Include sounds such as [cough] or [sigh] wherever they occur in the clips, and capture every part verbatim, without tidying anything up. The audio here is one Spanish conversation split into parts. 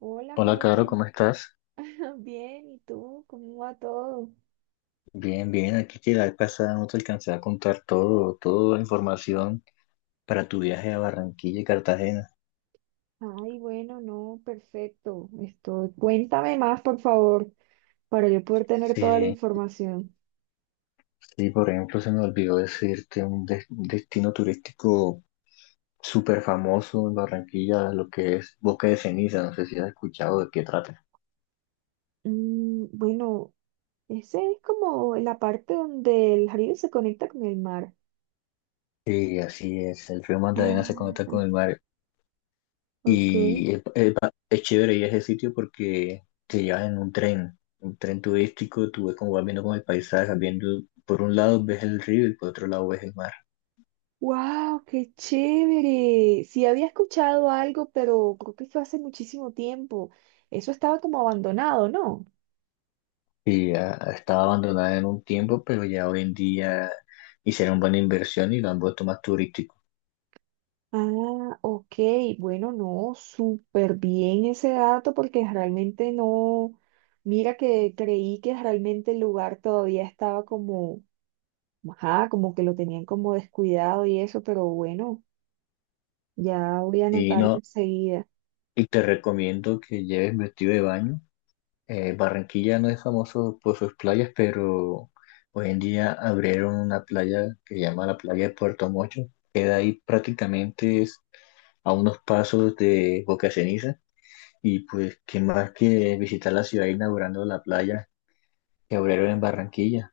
Hola, Hola, Caro, Holman. ¿cómo estás? [laughs] Bien, ¿y tú? ¿Cómo va todo? Bien, bien, aquí que la vez pasada no te alcancé a contar todo, toda la información para tu viaje a Barranquilla y Cartagena. Ay, bueno, no, perfecto. Estoy... Cuéntame más, por favor, para yo poder tener toda la Sí, información. sí, por ejemplo, se me olvidó decirte un des- destino turístico súper famoso en Barranquilla, lo que es Boca de Ceniza. No sé si has escuchado de qué trata. Mm, bueno, ese es como la parte donde el río se conecta con el mar. Sí, así es, el río Magdalena se conecta Ah, con el mar. ok. Y es, es pa- es chévere ir a ese sitio porque te llevan en un tren, un tren turístico. Tú ves como vas viendo como el paisaje, vas viendo, por un lado ves el río y por otro lado ves el mar. ¡Wow! ¡Qué chévere! Sí había escuchado algo, pero creo que fue hace muchísimo tiempo. Eso estaba como abandonado, ¿no? Y ya estaba abandonada en un tiempo, pero ya hoy en día hicieron buena inversión y lo han vuelto más turístico. Ah, ok, bueno, no, súper bien ese dato porque realmente no, mira que creí que realmente el lugar todavía estaba como, ajá, como que lo tenían como descuidado y eso, pero bueno, ya voy a Y anotarlo no, enseguida. y te recomiendo que lleves vestido de baño. Eh, Barranquilla no es famoso por sus playas, pero hoy en día abrieron una playa que se llama la playa de Puerto Mocho. Queda ahí, prácticamente es a unos pasos de Boca Ceniza. Y pues, ¿qué más que visitar la ciudad inaugurando la playa que abrieron en Barranquilla?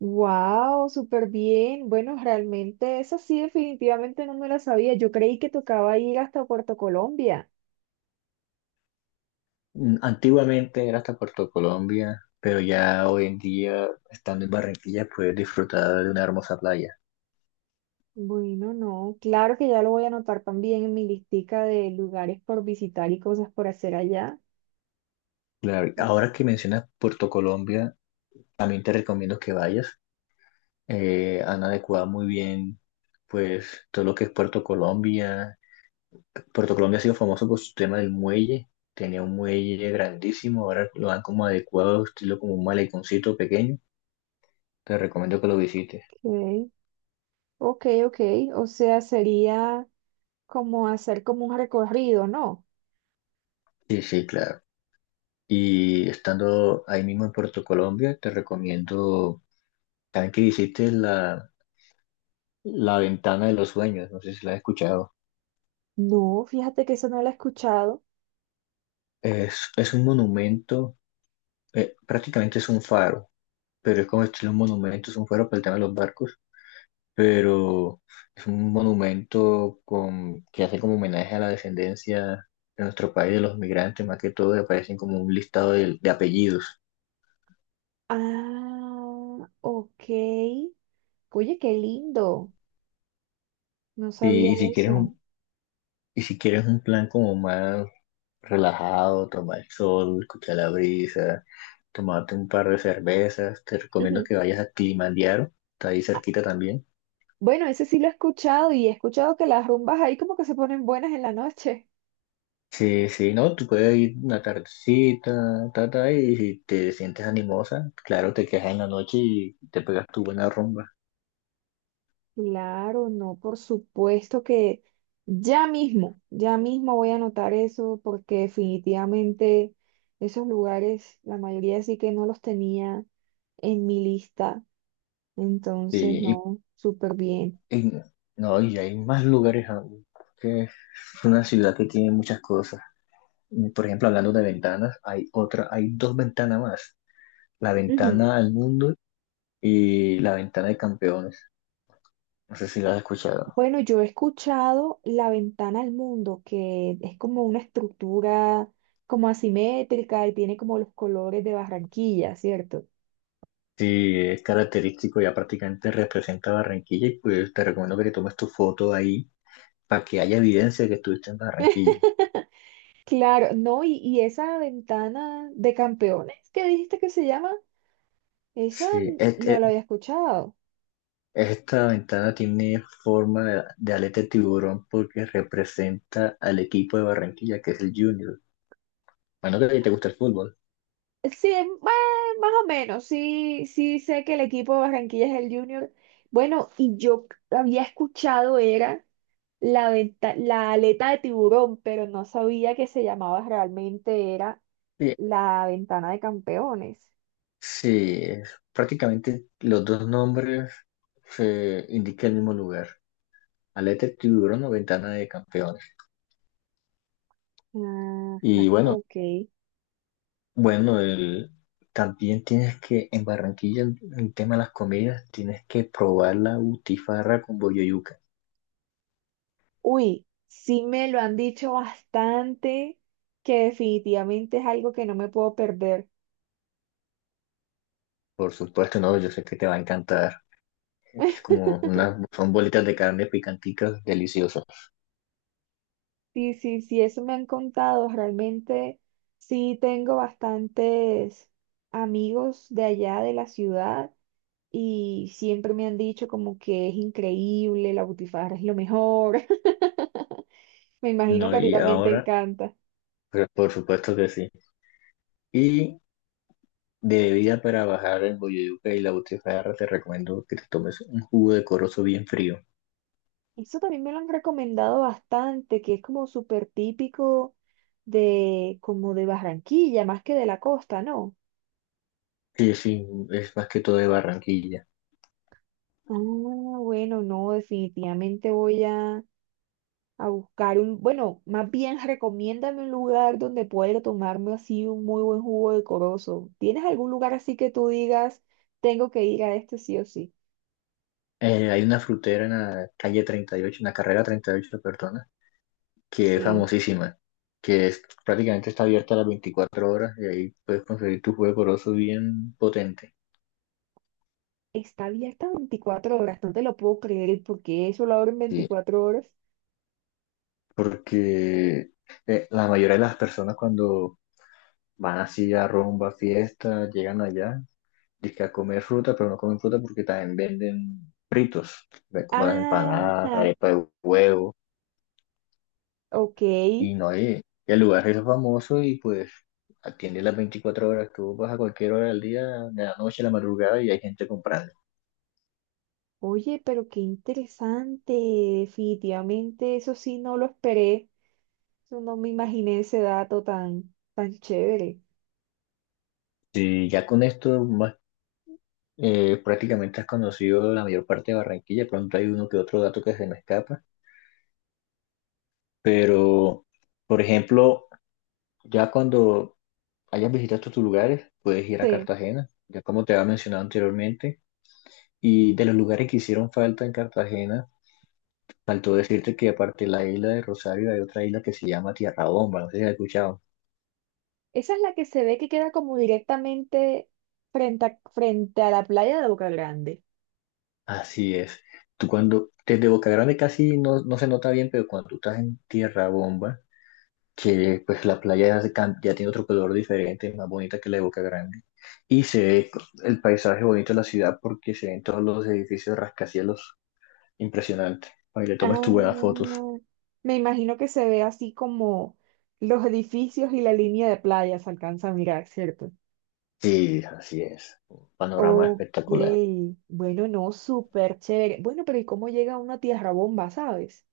Wow, súper bien. Bueno, realmente esa sí definitivamente no me la sabía. Yo creí que tocaba ir hasta Puerto Colombia. Mm, antiguamente era hasta Puerto Colombia, pero ya hoy en día, estando en Barranquilla, puedes disfrutar de una hermosa playa. Bueno, no, claro que ya lo voy a anotar también en mi listica de lugares por visitar y cosas por hacer allá. Claro, ahora que mencionas Puerto Colombia, también te recomiendo que vayas. Eh, han adecuado muy bien pues todo lo que es Puerto Colombia. Puerto Colombia ha sido famoso por su tema del muelle, tenía un muelle grandísimo, ahora lo han como adecuado, estilo como un maleconcito pequeño. Te recomiendo que lo visites. Ok, ok, ok. O sea, sería como hacer como un recorrido, ¿no? Sí, sí, claro. Y estando ahí mismo en Puerto Colombia, te recomiendo también que visites la, la Ventana de los Sueños. No sé si la has escuchado. No, fíjate que eso no lo he escuchado. Es, es un monumento, eh, prácticamente es un faro, pero es como estilo un monumento, es un faro para el tema de los barcos, pero es un monumento con, que hace como homenaje a la descendencia de nuestro país, de los migrantes, más que todo, y aparecen como un listado de, de apellidos. Ah, ok. Oye, qué lindo. No sabía Sí, y si quieres eso. un, y si quieres un plan como más relajado, tomar el sol, escuchar la brisa, tomarte un par de cervezas, te recomiendo [laughs] que vayas a Kilimanjaro, está ahí cerquita también. Bueno, ese sí lo he escuchado y he escuchado que las rumbas ahí como que se ponen buenas en la noche. Sí, sí, no, tú puedes ir una tardecita, ta, ta, y si te sientes animosa, claro, te quedas en la noche y te pegas tu buena rumba. Claro, no, por supuesto que ya mismo, ya mismo voy a anotar eso porque definitivamente esos lugares, la mayoría sí que no los tenía en mi lista. Entonces, Sí, no, súper bien. y, y- no, y hay más lugares aún, que es una ciudad que tiene muchas cosas. Y, por ejemplo, hablando de ventanas, hay otra, hay dos ventanas más. La Ujú. ventana al mundo y la ventana de campeones. No sé si la has escuchado. Bueno, yo he escuchado La Ventana al Mundo, que es como una estructura como asimétrica y tiene como los colores de Barranquilla, ¿cierto? Sí, es característico, ya prácticamente representa Barranquilla, y pues te recomiendo que te tomes tu foto ahí para que haya evidencia de que estuviste en Barranquilla. Claro, no, y, y esa ventana de campeones que dijiste que se llama, esa Sí, n- es, no la había escuchado. Esta ventana tiene forma de, de aleta de tiburón porque representa al equipo de Barranquilla, que es el Junior. Bueno, que a ti te gusta el fútbol. Sí, eh, bueno, más o menos, sí, sí sé que el equipo de Barranquilla es el Junior. Bueno, y yo c- había escuchado era la venta- la aleta de tiburón, pero no sabía que se llamaba realmente era Sí, la ventana de campeones. sí, es- prácticamente los dos nombres se indican el mismo lugar. Aleta de tiburón o ventana de campeones. Ajá, Y bueno, ok. bueno, el, también tienes que, en Barranquilla, en el tema de las comidas, tienes que probar la butifarra con boyoyuca. Uy, sí me lo han dicho bastante, que definitivamente es algo que no me puedo perder. Por supuesto, no, yo sé que te va a encantar. Que es [laughs] como unas, son bolitas de carne picanticas deliciosas. Sí, sí, sí, eso me han contado. Realmente sí tengo bastantes amigos de allá de la ciudad y siempre me han dicho como que es increíble, la Butifarra es lo mejor. [laughs] Me imagino No, que a ti y también te ahora, encanta. pues, por supuesto que sí. Y de bebida para bajar el boyuca y la butifarra, te recomiendo que te tomes un jugo de corozo bien frío. Eso también me lo han recomendado bastante, que es como súper típico de como de Barranquilla, más que de la costa, ¿no? Sí, sí, es más que todo de Barranquilla. Ah, bueno, no, definitivamente voy a, a buscar un, bueno, más bien recomiéndame un lugar donde pueda tomarme así un muy buen jugo de corozo. ¿Tienes algún lugar así que tú digas, tengo que ir a este sí o sí? Eh, hay una frutera en la calle treinta y ocho, en la carrera treinta y ocho, perdona, que es Sí, famosísima, que es, prácticamente está abierta las veinticuatro horas y ahí puedes conseguir tu jugo de corozo bien potente. está abierta veinticuatro horas, no te lo puedo creer, ¿porque eso lo abren Sí, veinticuatro horas? porque eh, la mayoría de las personas cuando van así a rumba, fiesta, llegan allá, dizque a comer fruta, pero no comen fruta porque también venden fritos, ve- como las empanadas, Ajá, arepa de huevo, ok. y no hay, y el lugar es famoso y pues atiende las veinticuatro horas, tú vas a cualquier hora del día, de la noche, de la madrugada y hay gente comprando. Oye, pero qué interesante, definitivamente eso sí no lo esperé. Yo no me imaginé ese dato tan, tan chévere. Y ya con esto más, eh, prácticamente has conocido la mayor parte de Barranquilla, de pronto hay uno que otro dato que se me escapa. Pero, por ejemplo, ya cuando hayas visitado estos lugares, puedes ir a Sí, Cartagena, ya como te había mencionado anteriormente. Y de los lugares que hicieron falta en Cartagena, faltó decirte que aparte de la isla de Rosario hay otra isla que se llama Tierra Bomba. No sé si la has escuchado. esa es la que se ve que queda como directamente frente a, frente a la playa de Boca Grande. Así es. Tú cuando, desde Boca Grande casi no, no se nota bien, pero cuando tú estás en Tierra Bomba, que pues la playa ya, se cam- ya tiene otro color diferente, más bonita que la de Boca Grande. Y se ve el paisaje bonito de la ciudad porque se ven todos los edificios rascacielos impresionantes. Para que le tomes tus buenas Ah, fotos. me imagino que se ve así como los edificios y la línea de playa se alcanza a mirar, ¿cierto? Sí, así es. Un panorama Ok, espectacular. bueno, no, súper chévere. Bueno, ¿pero y cómo llega uno a Tierra Bomba, sabes?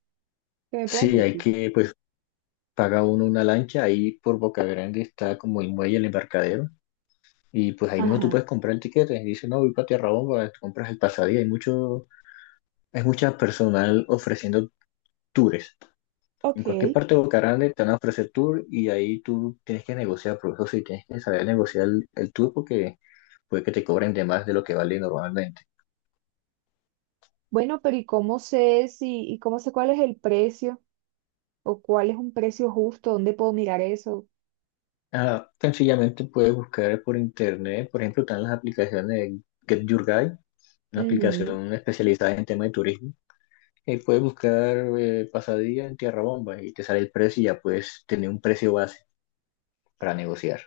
¿Qué me puedes Sí, hay decir? que, pues, paga uno una lancha. Ahí por Boca Grande está como el muelle, el embarcadero. Y pues ahí mismo tú Ajá, puedes comprar el tiquete. Y dice, no, voy para Tierra Bomba, te compras el pasadía. Hay mucho, hay mucha personal ofreciendo tours. En cualquier ok. parte de Bucaranda te van a ofrecer tour y ahí tú tienes que negociar, por eso sí tienes que saber negociar el, el tour porque puede que te cobren de más de lo que vale normalmente. Bueno, ¿pero y cómo sé si, y cómo sé cuál es el precio o cuál es un precio justo? ¿Dónde puedo mirar eso? Ah, sencillamente puedes buscar por internet, por ejemplo, están las aplicaciones de Get Your Guide, una Ujú. aplicación especializada en tema de turismo. Y puedes buscar eh, pasadilla en Tierra Bomba y te sale el precio y ya puedes tener un precio base para negociar.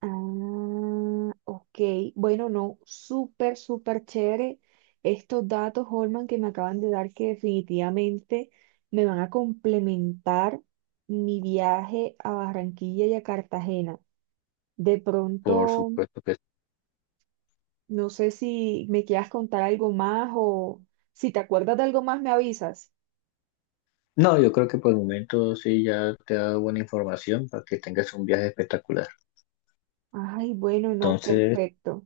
Ah, ok. Bueno, no, súper, súper chévere estos datos, Holman, que me acaban de dar que definitivamente me van a complementar mi viaje a Barranquilla y a Cartagena. De Por pronto, supuesto que sí. no sé si me quieras contar algo más o si te acuerdas de algo más, me avisas. No, yo creo que por el momento sí ya te da buena información para que tengas un viaje espectacular. Ay, bueno, no, Entonces, perfecto,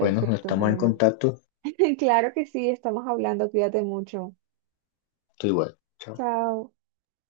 bueno, estamos en Holman. contacto. [laughs] Claro que sí, estamos hablando, cuídate mucho. Estoy igual. Chao. Chao.